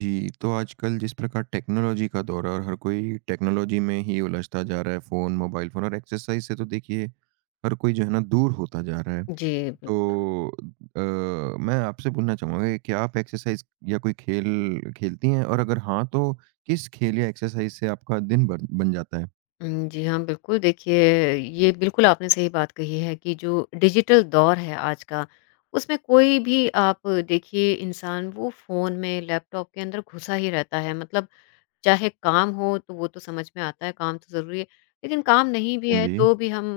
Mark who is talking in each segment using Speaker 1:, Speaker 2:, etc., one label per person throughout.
Speaker 1: जी, तो आजकल जिस प्रकार टेक्नोलॉजी का दौर है और हर कोई टेक्नोलॉजी में ही उलझता जा रहा है, फ़ोन, मोबाइल फ़ोन और एक्सरसाइज़ से तो देखिए हर कोई जो है ना दूर होता जा रहा है।
Speaker 2: जी, बिल
Speaker 1: तो मैं आपसे पूछना चाहूँगा कि क्या आप एक्सरसाइज़ या कोई खेल खेलती हैं? और अगर हाँ, तो किस खेल या एक्सरसाइज़ से आपका दिन बन बन जाता है?
Speaker 2: जी हाँ, बिल्कुल देखिए ये बिल्कुल आपने सही बात कही है कि जो डिजिटल दौर है आज का, उसमें कोई भी आप देखिए इंसान वो फ़ोन में, लैपटॉप के अंदर घुसा ही रहता है। मतलब चाहे काम हो तो वो तो समझ में आता है, काम तो ज़रूरी है। लेकिन काम नहीं भी
Speaker 1: हाँ
Speaker 2: है
Speaker 1: जी।
Speaker 2: तो भी हम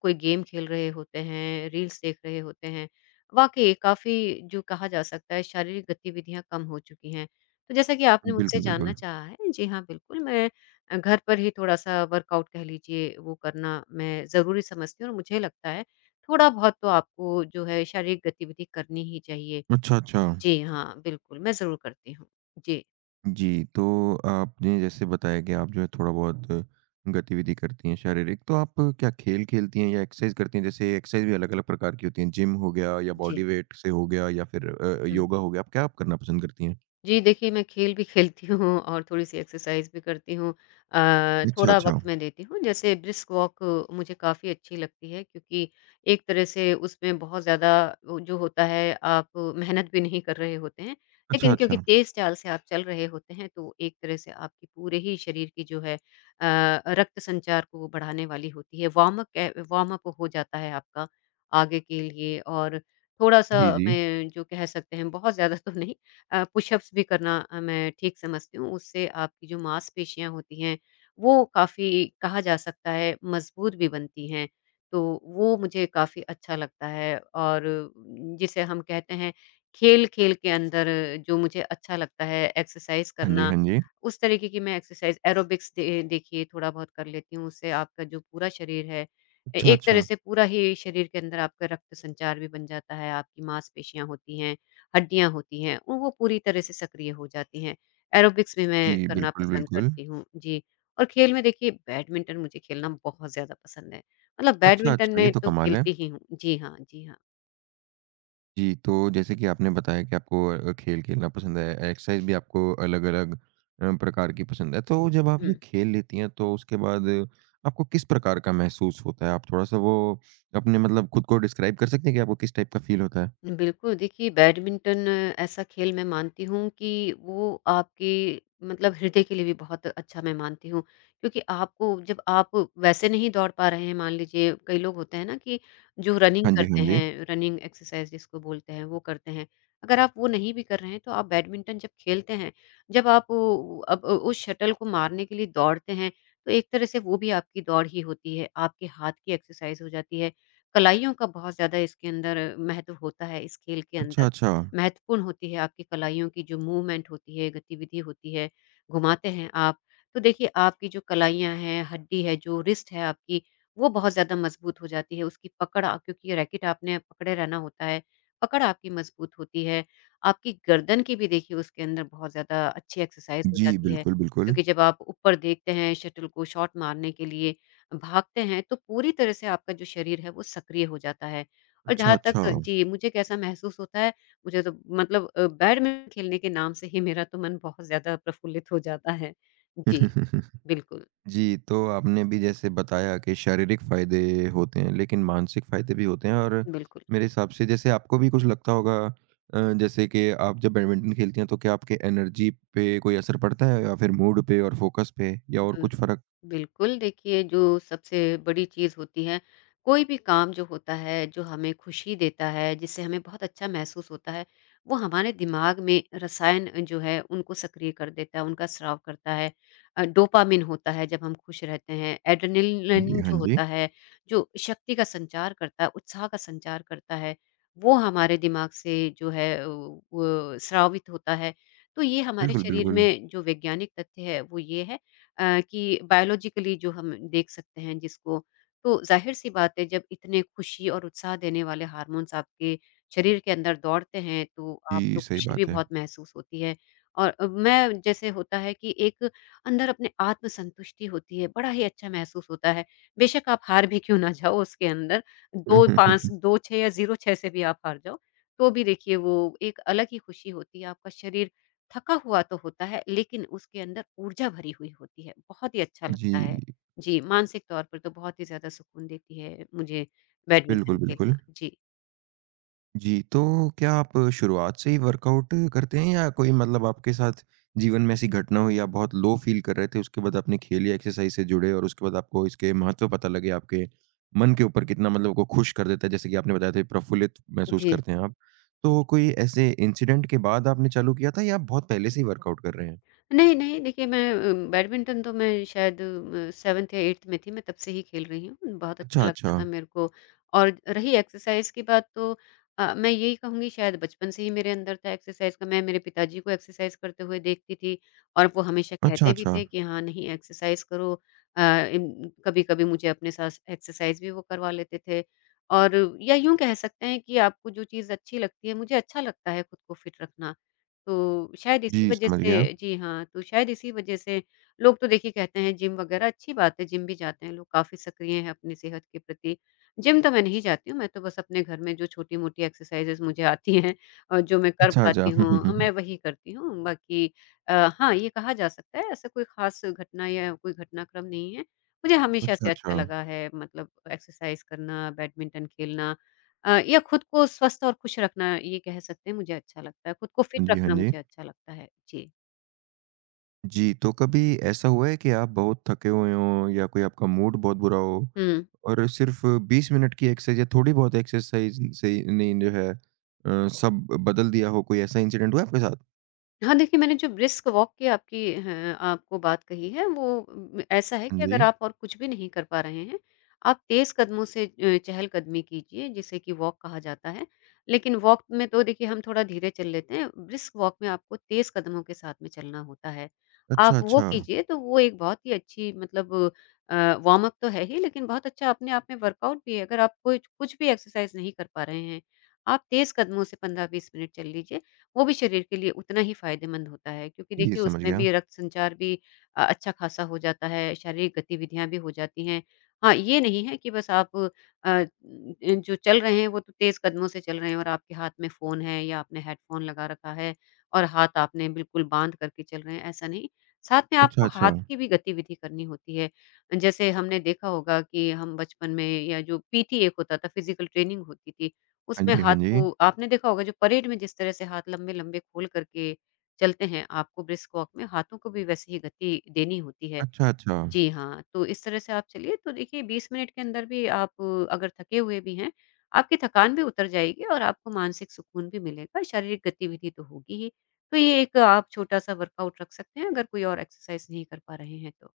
Speaker 2: कोई गेम खेल रहे होते हैं, रील्स देख रहे होते हैं। वाक़ई काफ़ी जो कहा जा सकता है शारीरिक गतिविधियाँ कम हो चुकी हैं। तो जैसा कि आपने मुझसे
Speaker 1: बिल्कुल,
Speaker 2: जानना
Speaker 1: बिल्कुल।
Speaker 2: चाहा है, जी हाँ, बिल्कुल मैं घर पर ही थोड़ा-सा वर्कआउट कह लीजिए वो करना मैं ज़रूरी समझती हूँ और मुझे लगता है थोड़ा-बहुत तो आपको जो है शारीरिक गतिविधि करनी ही चाहिए।
Speaker 1: अच्छा, अच्छा।
Speaker 2: जी हाँ, बिल्कुल मैं ज़रूर करती हूँ। जी,
Speaker 1: जी, तो आपने जैसे बताया कि आप जो है थोड़ा-बहुत गतिविधि करती हैं शारीरिक, तो आप क्या खेल खेलती हैं या एक्सरसाइज करती हैं? जैसे एक्सरसाइज भी अलग-अलग प्रकार की होती हैं, जिम हो गया या
Speaker 2: जी।
Speaker 1: बॉडी वेट से हो गया या फिर
Speaker 2: हुँ।
Speaker 1: योगा हो गया, आप क्या आप करना पसंद करती हैं?
Speaker 2: जी, देखिए मैं खेल भी खेलती हूँ और थोड़ी-सी एक्सरसाइज़ भी करती हूँ।
Speaker 1: अच्छा,
Speaker 2: थोड़ा
Speaker 1: अच्छा।
Speaker 2: वक़्त मैं देती हूँ जैसे ब्रिस्क वॉक मुझे काफ़ी अच्छी लगती है क्योंकि एक तरह से उसमें बहुत ज़्यादा वो जो होता है आप मेहनत भी नहीं कर रहे होते हैं।
Speaker 1: अच्छा,
Speaker 2: लेकिन क्योंकि
Speaker 1: अच्छा।
Speaker 2: तेज़ चाल से आप चल रहे होते हैं तो एक तरह से आपकी पूरे ही शरीर की जो है रक्त संचार को वो बढ़ाने वाली होती है। वार्म अप हो जाता है आपका आगे के लिए और थोड़ा-सा
Speaker 1: जी, जी।
Speaker 2: मैं जो कह सकते हैं बहुत ज़्यादा तो नहीं पुशअप्स भी करना मैं ठीक समझती हूँ। उससे आपकी जो मांसपेशियाँ होती हैं, वो काफ़ी कहा जा सकता है मज़बूत भी बनती हैं। तो वो मुझे काफ़ी अच्छा लगता है और जिसे हम कहते हैं खेल-खेल के अंदर जो मुझे अच्छा लगता है एक्सरसाइज़
Speaker 1: हाँ जी,
Speaker 2: करना,
Speaker 1: हाँ जी।
Speaker 2: उस तरीके की मैं एक्सरसाइज़ एरोबिक्स दे देखिए थोड़ा बहुत कर लेती हूँ। उससे आपका जो पूरा शरीर है, ए
Speaker 1: अच्छा,
Speaker 2: एक तरह
Speaker 1: अच्छा।
Speaker 2: से पूरा ही शरीर के अंदर आपका रक्त संचार भी बन जाता है, आपकी मांसपेशियाँ होती हैं। हड्डियाँ होती हैं, वो पूरी तरह से सक्रिय हो जाती हैं। एरोबिक्स भी
Speaker 1: जी,
Speaker 2: मैं करना
Speaker 1: बिल्कुल,
Speaker 2: पसंद
Speaker 1: बिल्कुल।
Speaker 2: करती हूँ। जी, और खेल में देखिए बैडमिंटन मुझे खेलना बहुत ज़्यादा पसंद है। मतलब
Speaker 1: अच्छा,
Speaker 2: बैडमिंटन
Speaker 1: अच्छा, ये
Speaker 2: मैं
Speaker 1: तो
Speaker 2: तो
Speaker 1: कमाल है।
Speaker 2: खेलती ही हूँ। जी हाँ, जी हाँ।
Speaker 1: जी, तो जैसे कि आपने बताया कि आपको खेल खेलना पसंद है, एक्सरसाइज भी आपको अलग-अलग प्रकार की पसंद है। तो जब आप
Speaker 2: हुँ।
Speaker 1: ये खेल लेती हैं तो उसके बाद आपको किस प्रकार का महसूस होता है? आप थोड़ा-सा वो अपने मतलब खुद को डिस्क्राइब कर सकते हैं कि आपको किस टाइप का फ़ील होता है?
Speaker 2: बिल्कुल, देखिए बैडमिंटन ऐसा खेल मैं मानती हूँ कि वो आपके मतलब हृदय के लिए भी बहुत अच्छा मैं मानती हूँ। क्योंकि आपको जब आप वैसे नहीं दौड़ पा रहे हैं मान लीजिए कई लोग होते हैं ना कि जो रनिंग
Speaker 1: हाँ जी, हाँ
Speaker 2: करते
Speaker 1: जी।
Speaker 2: हैं, रनिंग एक्सरसाइज़ जिसको बोलते हैं वो करते हैं। अगर आप वो नहीं भी कर रहे हैं तो आप बैडमिंटन जब खेलते हैं, जब आप उ अब उस शटल को मारने के लिए दौड़ते हैं, तो एक तरह से वो भी आपकी दौड़ ही होती है, आपके हाथ की एक्सरसाइज़ हो जाती है। कलाइयों का बहुत ज़्यादा इसके अंदर महत्व होता है इस खेल के
Speaker 1: अच्छा,
Speaker 2: अंदर।
Speaker 1: अच्छा।
Speaker 2: महत्वपूर्ण होती है आपकी कलाइयों की जो मूवमेंट होती है, गतिविधि होती है, घुमाते हैं आप। तो देखिए आपकी जो कलाइयाँ हैं, हड्डी है जो रिस्ट है आपकी, वो बहुत ज़्यादा मज़बूत हो जाती है। उसकी पकड़ आ क्योंकि रैकेट आपने पकड़े रहना होता है, पकड़ आपकी मज़बूत होती है। आपकी गर्दन की भी देखिए उसके अंदर बहुत ज़्यादा अच्छी एक्सरसाइज़ हो
Speaker 1: जी,
Speaker 2: जाती है,
Speaker 1: बिल्कुल, बिल्कुल।
Speaker 2: क्योंकि जब आप ऊपर देखते हैं शटल को शॉट मारने के लिए, भागते हैं, तो पूरी तरह से आपका जो शरीर है वो सक्रिय हो जाता है। और
Speaker 1: अच्छा,
Speaker 2: जहाँ तक
Speaker 1: अच्छा।
Speaker 2: जी, मुझे कैसा महसूस होता है, मुझे तो मतलब बैडमिंटन खेलने के नाम से ही मेरा तो मन बहुत ज़्यादा प्रफुल्लित हो जाता है। जी, बिल्कुल,
Speaker 1: जी, तो आपने भी जैसे बताया कि शारीरिक फ़ायदे होते हैं, लेकिन मानसिक फ़ायदे भी होते हैं और
Speaker 2: बिल्कुल।
Speaker 1: मेरे हिसाब से जैसे आपको भी कुछ लगता होगा जैसे कि आप जब बैडमिंटन खेलती हैं, तो क्या आपके एनर्जी पे कोई असर पड़ता है या फिर मूड पे और फ़ोकस पे या और कुछ फ़र्क?
Speaker 2: बिल्कुल, देखिए जो सबसे बड़ी चीज़ होती है, कोई भी काम जो होता है, जो हमें खुशी देता है, जिससे हमें बहुत अच्छा महसूस होता है, वो हमारे दिमाग में रसायन जो है उनको सक्रिय कर देता है, उनका स्राव करता है। डोपामिन होता है जब हम खुश रहते हैं, एड्रेनलिन
Speaker 1: जी,
Speaker 2: जो
Speaker 1: हाँ जी।
Speaker 2: होता है, जो शक्ति का संचार करता है, उत्साह का संचार करता है, वो हमारे दिमाग से जो है वो स्रावित होता है। तो ये हमारे
Speaker 1: बिल्कुल,
Speaker 2: शरीर
Speaker 1: बिल्कुल।
Speaker 2: में जो वैज्ञानिक तथ्य है, वो ये है कि बायोलॉजिकली जो हम देख सकते हैं जिसको। तो ज़ाहिर-सी बात है जब इतने खुशी और उत्साह देने वाले हार्मोन्स आपके शरीर के अंदर दौड़ते हैं तो
Speaker 1: जी,
Speaker 2: आपको
Speaker 1: सही
Speaker 2: खुशी भी
Speaker 1: बात है।
Speaker 2: बहुत महसूस होती है। और मैं जैसे होता है कि एक अंदर अपने आत्मसंतुष्टि होती है, बड़ा ही अच्छा महसूस होता है। बेशक आप हार भी क्यों ना जाओ उसके अंदर, 2-5 2-6 या 0-6 से भी आप हार जाओ, तो भी देखिए वो एक अलग ही खुशी होती है, आपका शरीर थका हुआ तो होता है लेकिन उसके अंदर ऊर्जा भरी हुई होती है, बहुत ही अच्छा लगता है।
Speaker 1: जी,
Speaker 2: जी, मानसिक तौर पर तो बहुत ही ज़्यादा सुकून देती है मुझे बैडमिंटन
Speaker 1: बिल्कुल,
Speaker 2: खेलना।
Speaker 1: बिल्कुल।
Speaker 2: जी।
Speaker 1: जी, तो क्या आप शुरुआत से ही वर्कआउट करते हैं या कोई मतलब आपके साथ जीवन में ऐसी घटना हुई आप बहुत लो फ़ील कर रहे थे, उसके बाद आपने खेल या एक्सरसाइज़ से जुड़े और उसके बाद आपको इसके महत्व पता लगे, आपके मन के ऊपर कितना मतलब आपको खुश कर देता है, जैसे कि आपने बताया था प्रफुल्लित महसूस
Speaker 2: जी।
Speaker 1: करते हैं आप। तो कोई ऐसे इंसिडेंट के बाद आपने चालू किया था या आप बहुत पहले से ही वर्कआउट कर रहे हैं?
Speaker 2: नहीं, नहीं, देखिए बैडमिंटन तो मैं शायद 7th या 8th में थी, मैं तब से ही खेल रही हूँ, बहुत अच्छा
Speaker 1: अच्छा,
Speaker 2: लगता
Speaker 1: अच्छा।
Speaker 2: था मेरे को। और रही एक्सरसाइज़ की बात तो मैं यही कहूँगी शायद बचपन से ही मेरे अंदर था एक्सरसाइज़ का, मैं मेरे पिताजी को एक्सरसाइज़ करते हुए देखती थी और वो हमेशा
Speaker 1: अच्छा,
Speaker 2: कहते भी
Speaker 1: अच्छा।
Speaker 2: थे कि हाँ, नहीं एक्सरसाइज़ करो अ, इम कभी-कभी मुझे अपने साथ एक्सरसाइज़ भी वो करवा लेते थे। और या यूँ कह सकते हैं कि आपको जो चीज़ अच्छी लगती है, मुझे अच्छा लगता है खुद को फिट रखना। तो शायद इसी
Speaker 1: जी,
Speaker 2: वजह
Speaker 1: समझ गया।
Speaker 2: से जी हाँ, तो शायद इसी वजह से लोग तो देखिए कहते हैं जिम वगैरह अच्छी बात है, जिम भी जाते हैं लोग काफ़ी सक्रिय हैं अपनी सेहत के प्रति। जिम तो मैं नहीं जाती हूँ, मैं तो बस अपने घर में जो छोटी-मोटी एक्सरसाइज़ेज़ मुझे आती हैं और जो मैं कर
Speaker 1: अच्छा, अच्छा।
Speaker 2: पाती
Speaker 1: हुँ, हुँ,
Speaker 2: हूँ,
Speaker 1: हुँ,
Speaker 2: मैं
Speaker 1: हुँ।
Speaker 2: वही करती हूँ। बाकी अ, हाँ, ये कहा जा सकता है ऐसा कोई ख़ास घटना या कोई घटनाक्रम नहीं है। मुझे हमेशा
Speaker 1: अच्छा,
Speaker 2: से अच्छा
Speaker 1: अच्छा।
Speaker 2: लगा है मतलब एक्सरसाइज़ करना, बैडमिंटन खेलना या खुद को स्वस्थ और खुश रखना ये कह सकते हैं मुझे अच्छा लगता है, खुद को
Speaker 1: हाँ
Speaker 2: फिट
Speaker 1: जी, हाँ
Speaker 2: रखना
Speaker 1: जी।
Speaker 2: मुझे अच्छा लगता है। जी।
Speaker 1: जी, तो कभी ऐसा हुआ है कि आप बहुत थके हुए हों या कोई आपका मूड बहुत बुरा हो
Speaker 2: हुँ।
Speaker 1: और सिर्फ़ 20 मिनट की एक्सरसाइज़ या थोड़ी-बहुत एक्सरसाइज़ से ही ने जो है सब बदल दिया हो? कोई ऐसा इंसिडेंट हुआ आपके साथ?
Speaker 2: हाँ, देखिए मैंने जो ब्रिस्क वॉक की आपको बात कही है वो ऐसा है
Speaker 1: हाँ
Speaker 2: कि अगर
Speaker 1: जी।
Speaker 2: आप और कुछ भी नहीं कर पा रहे हैं, आप तेज़ कदमों से चहलकदमी कीजिए जिसे कि वॉक कहा जाता है। लेकिन वॉक में तो देखिए हम थोड़ा धीरे चल लेते हैं, ब्रिस्क वॉक में आपको तेज़ कदमों के साथ में चलना होता है। आप
Speaker 1: अच्छा,
Speaker 2: वो
Speaker 1: अच्छा।
Speaker 2: कीजिए तो वो एक बहुत ही अच्छी मतलब वार्म अप तो है ही लेकिन बहुत अच्छा अपने आप में वर्कआउट भी है। अगर आप कुछ कुछ भी एक्सरसाइज़ नहीं कर पा रहे हैं, आप तेज़ कदमों से 15-20 मिनट चल लीजिए। वो भी शरीर के लिए उतना ही फ़ायदेमंद होता है क्योंकि
Speaker 1: जी,
Speaker 2: देखिए
Speaker 1: समझ
Speaker 2: उसमें
Speaker 1: गया।
Speaker 2: भी रक्त संचार भी अच्छा खासा हो जाता है, शारीरिक गतिविधियाँ भी हो जाती हैं। हाँ, ये नहीं है कि बस आप अ, इन जो चल रहे हैं वो तो तेज़ कदमों से चल रहे हैं और आपके हाथ में फ़ोन है या आपने हेडफ़ोन लगा रखा है और हाथ आपने बिल्कुल बाँध करके चल रहे हैं, ऐसा नहीं। साथ में
Speaker 1: अच्छा,
Speaker 2: आपको
Speaker 1: अच्छा।
Speaker 2: हाथ की भी गतिविधि करनी होती है। जैसे हमने देखा होगा कि हम बचपन में या जो पीटी एक होता था, फ़िज़िकल ट्रेनिंग होती थी,
Speaker 1: हाँ
Speaker 2: उसमें
Speaker 1: जी, हाँ
Speaker 2: हाथ
Speaker 1: जी।
Speaker 2: को आपने देखा होगा जो परेड में जिस तरह से हाथ लंबे-लंबे खोल करके चलते हैं, आपको ब्रिस्क वॉक में हाथों को भी वैसे ही गति देनी होती है।
Speaker 1: अच्छा, अच्छा।
Speaker 2: जी हाँ, तो इस तरह से आप चलिए तो देखिए 20 मिनट के अंदर भी आप अगर थके हुए भी हैं, आपकी थकान भी उतर जाएगी और आपको मानसिक सुकून भी मिलेगा, शारीरिक गतिविधि तो होगी ही। तो ये एक आप छोटा-सा वर्कआउट रख सकते हैं अगर कोई और एक्सरसाइज़ नहीं कर पा रहे हैं तो।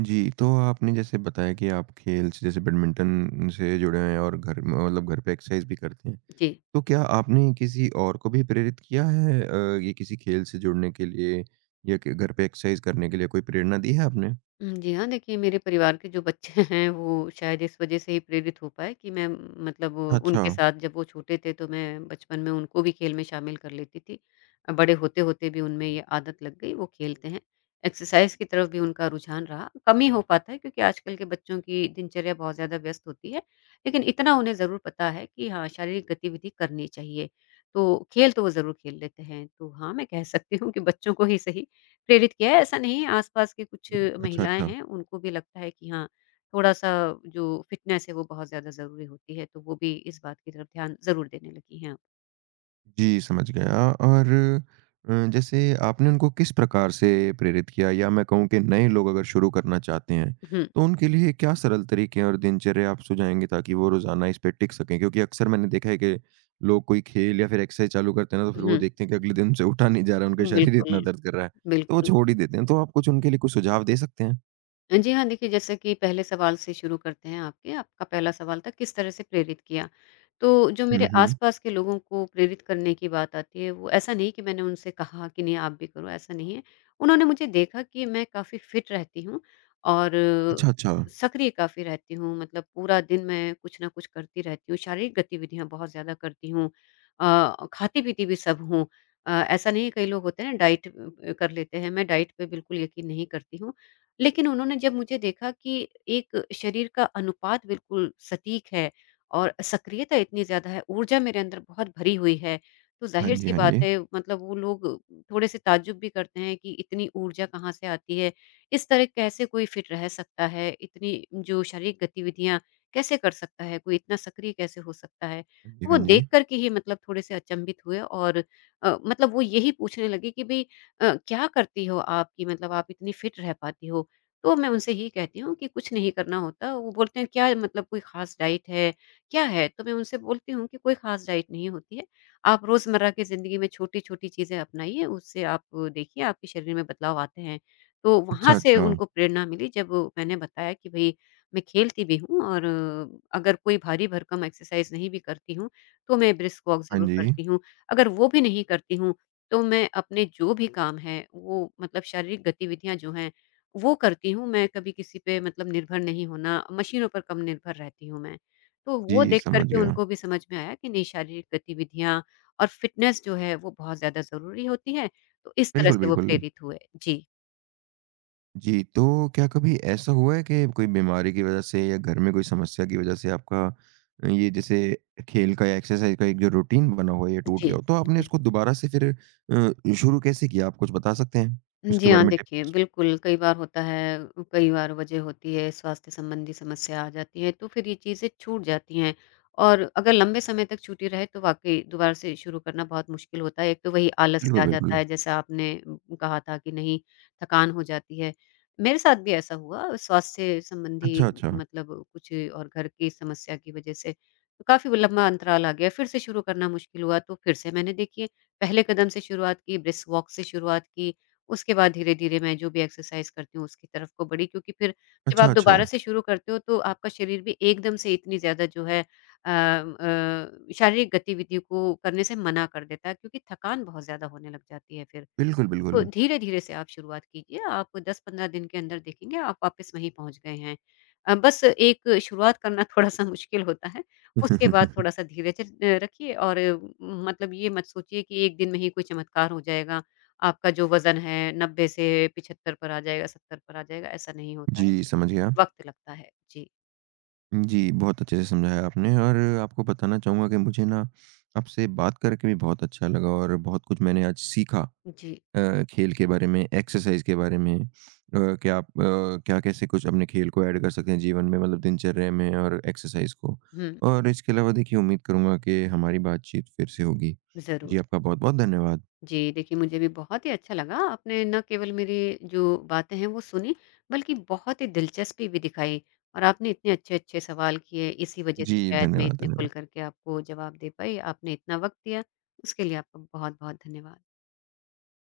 Speaker 1: जी, तो आपने जैसे बताया कि आप खेल से जैसे बैडमिंटन से जुड़े हैं और घर में- मतलब घर पे एक्सरसाइज़ भी करते हैं।
Speaker 2: जी।
Speaker 1: तो क्या आपने किसी और को भी प्रेरित किया है ये किसी खेल से जुड़ने के लिए या कि घर पे एक्सरसाइज करने के लिए कोई प्रेरणा दी है आपने?
Speaker 2: जी हाँ, देखिए मेरे परिवार के जो बच्चे हैं वो शायद इस वज़ह से ही प्रेरित हो पाए कि मैं
Speaker 1: अच्छा।
Speaker 2: उनके साथ जब वो छोटे थे तो मैं बचपन में उनको भी खेल में शामिल कर लेती थी। बड़े होते-होते भी उनमें ये आदत लग गई, वो खेलते हैं। एक्सरसाइज़ की तरफ भी उनका रुझान रहा। कम ही हो पाता है क्योंकि आजकल के बच्चों की दिनचर्या बहुत ज़्यादा व्यस्त होती है, लेकिन इतना उन्हें ज़रूर पता है कि हाँ, शारीरिक गतिविधि करनी चाहिए। तो खेल तो वो ज़रूर खेल लेते हैं। तो हाँ, मैं कह सकती हूँ कि बच्चों को ही सही प्रेरित किया है, ऐसा नहीं है, आस-पास के कुछ
Speaker 1: अच्छा,
Speaker 2: महिलाएँ
Speaker 1: अच्छा।
Speaker 2: हैं, उनको भी लगता है कि हाँ, थोड़ा-सा जो फ़िटनेस है, वो बहुत ज़्यादा ज़रूरी होती है, तो वो भी इस बात की तरफ ध्यान ज़रूर देने लगी हैं अब।
Speaker 1: जी, समझ गया और जैसे आपने उनको किस प्रकार से प्रेरित किया? या मैं कहूँ कि नए लोग अगर शुरू करना चाहते हैं,
Speaker 2: हुँ,
Speaker 1: तो उनके लिए क्या सरल तरीके और दिनचर्या आप सुझाएँगे ताकि वो रोज़ाना इस पे टिक सकें? क्योंकि अक्सर मैंने देखा है कि लोग कोई खेल या फिर एक्सरसाइज़ चालू करते हैं ना, तो फिर वो
Speaker 2: हुँ।
Speaker 1: देखते हैं कि अगले दिन उनसे उठा नहीं जा रहा, उनका शरीर
Speaker 2: बिल्कुल,
Speaker 1: इतना दर्द कर रहा है, तो वो
Speaker 2: बिल्कुल।
Speaker 1: छोड़ ही देते हैं। तो आप कुछ उनके लिए कुछ सुझाव दे सकते हैं?
Speaker 2: जी हाँ, देखिए जैसे कि पहले सवाल से शुरू करते हैं आपके, आपका पहला सवाल था किस तरह से प्रेरित किया? तो जो मेरे
Speaker 1: हुँ, हुँ।
Speaker 2: आस-पास के लोगों को प्रेरित करने की बात आती है, वो ऐसा नहीं कि मैंने उनसे कहा कि नहीं आप भी करो, ऐसा नहीं है। उन्होंने मुझे देखा कि मैं काफ़ी फिट रहती हूँ और
Speaker 1: अच्छा, अच्छा।
Speaker 2: सक्रिय काफ़ी रहती हूँ, मतलब पूरा दिन मैं कुछ ना कुछ करती रहती हूँ, शारीरिक गतिविधियाँ बहुत ज़्यादा करती हूँ। खाती-पीती भी सब हूँ। ऐसा नहीं है कई लोग होते हैं ना डाइट कर लेते हैं, मैं डाइट पे बिल्कुल यकीन नहीं करती हूँ। लेकिन उन्होंने जब मुझे देखा कि एक शरीर का अनुपात बिल्कुल सटीक है और सक्रियता इतनी ज़्यादा है, ऊर्जा मेरे अंदर बहुत भरी हुई है, तो
Speaker 1: हाँ जी,
Speaker 2: ज़ाहिर-सी
Speaker 1: हाँ
Speaker 2: बात
Speaker 1: जी।
Speaker 2: है मतलब वो लोग थोड़े-से ताज्जुब भी करते हैं कि इतनी ऊर्जा कहाँ से आती है? इस तरह कैसे कोई फ़िट रह सकता है? इतनी जो शारीरिक गतिविधियाँ कैसे कर सकता है? कोई इतना सक्रिय कैसे हो सकता है?
Speaker 1: हाँ जी,
Speaker 2: तो
Speaker 1: हाँ
Speaker 2: वो
Speaker 1: जी।
Speaker 2: देख कर के ही मतलब थोड़े-से अचंभित हुए और मतलब वो यही पूछने लगे कि भई क्या करती हो आप कि मतलब आप इतनी फ़िट रह पाती हो? तो मैं उनसे यही कहती हूँ कि कुछ नहीं करना होता। वो बोलते हैं क्या मतलब कोई ख़ास डाइट है, क्या है? तो मैं उनसे बोलती हूँ कि कोई ख़ास डाइट नहीं होती है। आप रोज़मर्रा की ज़िंदगी में छोटी-छोटी चीज़ें अपनाइए, उससे आप देखिए आपके शरीर में बदलाव आते हैं। तो वहाँ
Speaker 1: अच्छा,
Speaker 2: से
Speaker 1: अच्छा।
Speaker 2: उनको प्रेरणा मिली जब मैंने बताया कि भई मैं खेलती भी हूँ और अगर कोई भारी-भरकम एक्सरसाइज़ नहीं भी करती हूँ, तो मैं ब्रिस्क वॉक
Speaker 1: हाँ
Speaker 2: ज़रूर
Speaker 1: जी।
Speaker 2: करती हूँ। अगर वो भी नहीं करती हूँ, तो मैं अपने जो भी काम हैं, वो मतलब शारीरिक गतिविधियाँ जो हैं वो करती हूँ मैं कभी किसी पे मतलब निर्भर नहीं होना, मशीनों पर कम निर्भर रहती हूँ मैं। तो वो
Speaker 1: जी,
Speaker 2: देख कर
Speaker 1: समझ
Speaker 2: के
Speaker 1: गया।
Speaker 2: उनको भी समझ में आया कि नहीं शारीरिक गतिविधियाँ और फ़िटनेस जो है वो बहुत ज़्यादा ज़रूरी होती है, तो इस तरह
Speaker 1: बिल्कुल,
Speaker 2: से वो
Speaker 1: बिल्कुल।
Speaker 2: प्रेरित हुए। जी,
Speaker 1: जी, तो क्या कभी ऐसा हुआ है कि कोई बीमारी की वज़ह से या घर में कोई समस्या की वज़ह से आपका ये जैसे खेल का या एक्सरसाइज़ का एक जो रूटीन बना हुआ है, ये टूट
Speaker 2: जी,
Speaker 1: गया हो? तो आपने
Speaker 2: जी।
Speaker 1: उसको दोबारा से फिर शुरू कैसे किया? आप कुछ बता सकते हैं
Speaker 2: जी
Speaker 1: उसके
Speaker 2: हाँ,
Speaker 1: बारे में
Speaker 2: देखिए
Speaker 1: टिप्स?
Speaker 2: बिल्कुल, कई बार होता है, कई बार वजह होती है, स्वास्थ्य संबंधी समस्या आ जाती है, तो फिर ये चीज़ें छूट जाती हैं और अगर लंबे समय तक छूटी रहे तो वाक़ई दोबारा से शुरू करना बहुत मुश्किल होता है। एक तो वही आलस से
Speaker 1: बिल्कुल,
Speaker 2: आ जाता
Speaker 1: बिल्कुल।
Speaker 2: है, जैसा आपने कहा था कि नहीं, थकान हो जाती है। मेरे साथ भी ऐसा हुआ स्वास्थ्य संबंधी
Speaker 1: अच्छा, अच्छा।
Speaker 2: मतलब कुछ और घर की समस्या की वजह से तो काफ़ी लंबा अंतराल आ गया, फिर से शुरू करना मुश्किल हुआ, तो फिर से मैंने देखिए पहले कदम से शुरुआत की, ब्रिस्क वॉक से शुरुआत की, उसके बाद धीरे-धीरे मैं जो भी एक्सरसाइज़ करती हूँ उसकी तरफ को बढ़ी क्योंकि फिर जब आप
Speaker 1: अच्छा, अच्छा।
Speaker 2: दोबारा से शुरू करते हो तो आपका शरीर भी एकदम से इतनी ज़्यादा जो है शारीरिक गतिविधि को करने से मना कर देता है क्योंकि थकान बहुत ज़्यादा होने लग जाती है फिर।
Speaker 1: बिल्कुल,
Speaker 2: तो
Speaker 1: बिल्कुल।
Speaker 2: धीरे-धीरे से आप शुरुआत कीजिए, आप 10-15 दिन के अंदर देखेंगे आप वापस वहीं पहुँच गए हैं। बस एक शुरुआत करना थोड़ा-सा मुश्किल होता है, उसके बाद थोड़ा-सा धीरज र रखिए और मतलब ये मत सोचिए कि एक दिन में ही कोई चमत्कार हो जाएगा, आपका जो वज़न है 90 से 75 पर आ जाएगा, 70 पर आ जाएगा, ऐसा नहीं होता है,
Speaker 1: जी, समझ गया।
Speaker 2: वक़्त लगता है। जी,
Speaker 1: जी, बहुत अच्छे से समझाया आपने और आपको बताना चाहूँगा कि मुझे ना आपसे बात करके भी बहुत अच्छा लगा और बहुत कुछ मैंने आज सीखा।
Speaker 2: जी।
Speaker 1: खेल के बारे में, एक्सरसाइज़ के बारे में क्या आप अ, क्या कैसे कुछ अपने खेल को ऐड कर सकते हैं जीवन में मतलब दिनचर्या में और एक्सरसाइज़ को?
Speaker 2: हुँ,
Speaker 1: और इसके अलावा देखिए उम्मीद करूँगा कि हमारी बातचीत फिर से होगी।
Speaker 2: ज़रूर।
Speaker 1: जी, आपका बहुत-बहुत धन्यवाद।
Speaker 2: जी, देखिए मुझे भी बहुत ही अच्छा लगा। आपने ना केवल मेरी जो बातें हैं वो सुनी, बल्कि बहुत ही दिलचस्पी भी दिखाई और आपने इतने अच्छे-अच्छे सवाल किए, इसी वजह से
Speaker 1: जी,
Speaker 2: शायद मैं
Speaker 1: धन्यवाद,
Speaker 2: इतने खुल
Speaker 1: धन्यवाद।
Speaker 2: करके आपको जवाब दे पाई। आपने इतना वक़्त दिया, उसके लिए आपका बहुत-बहुत धन्यवाद।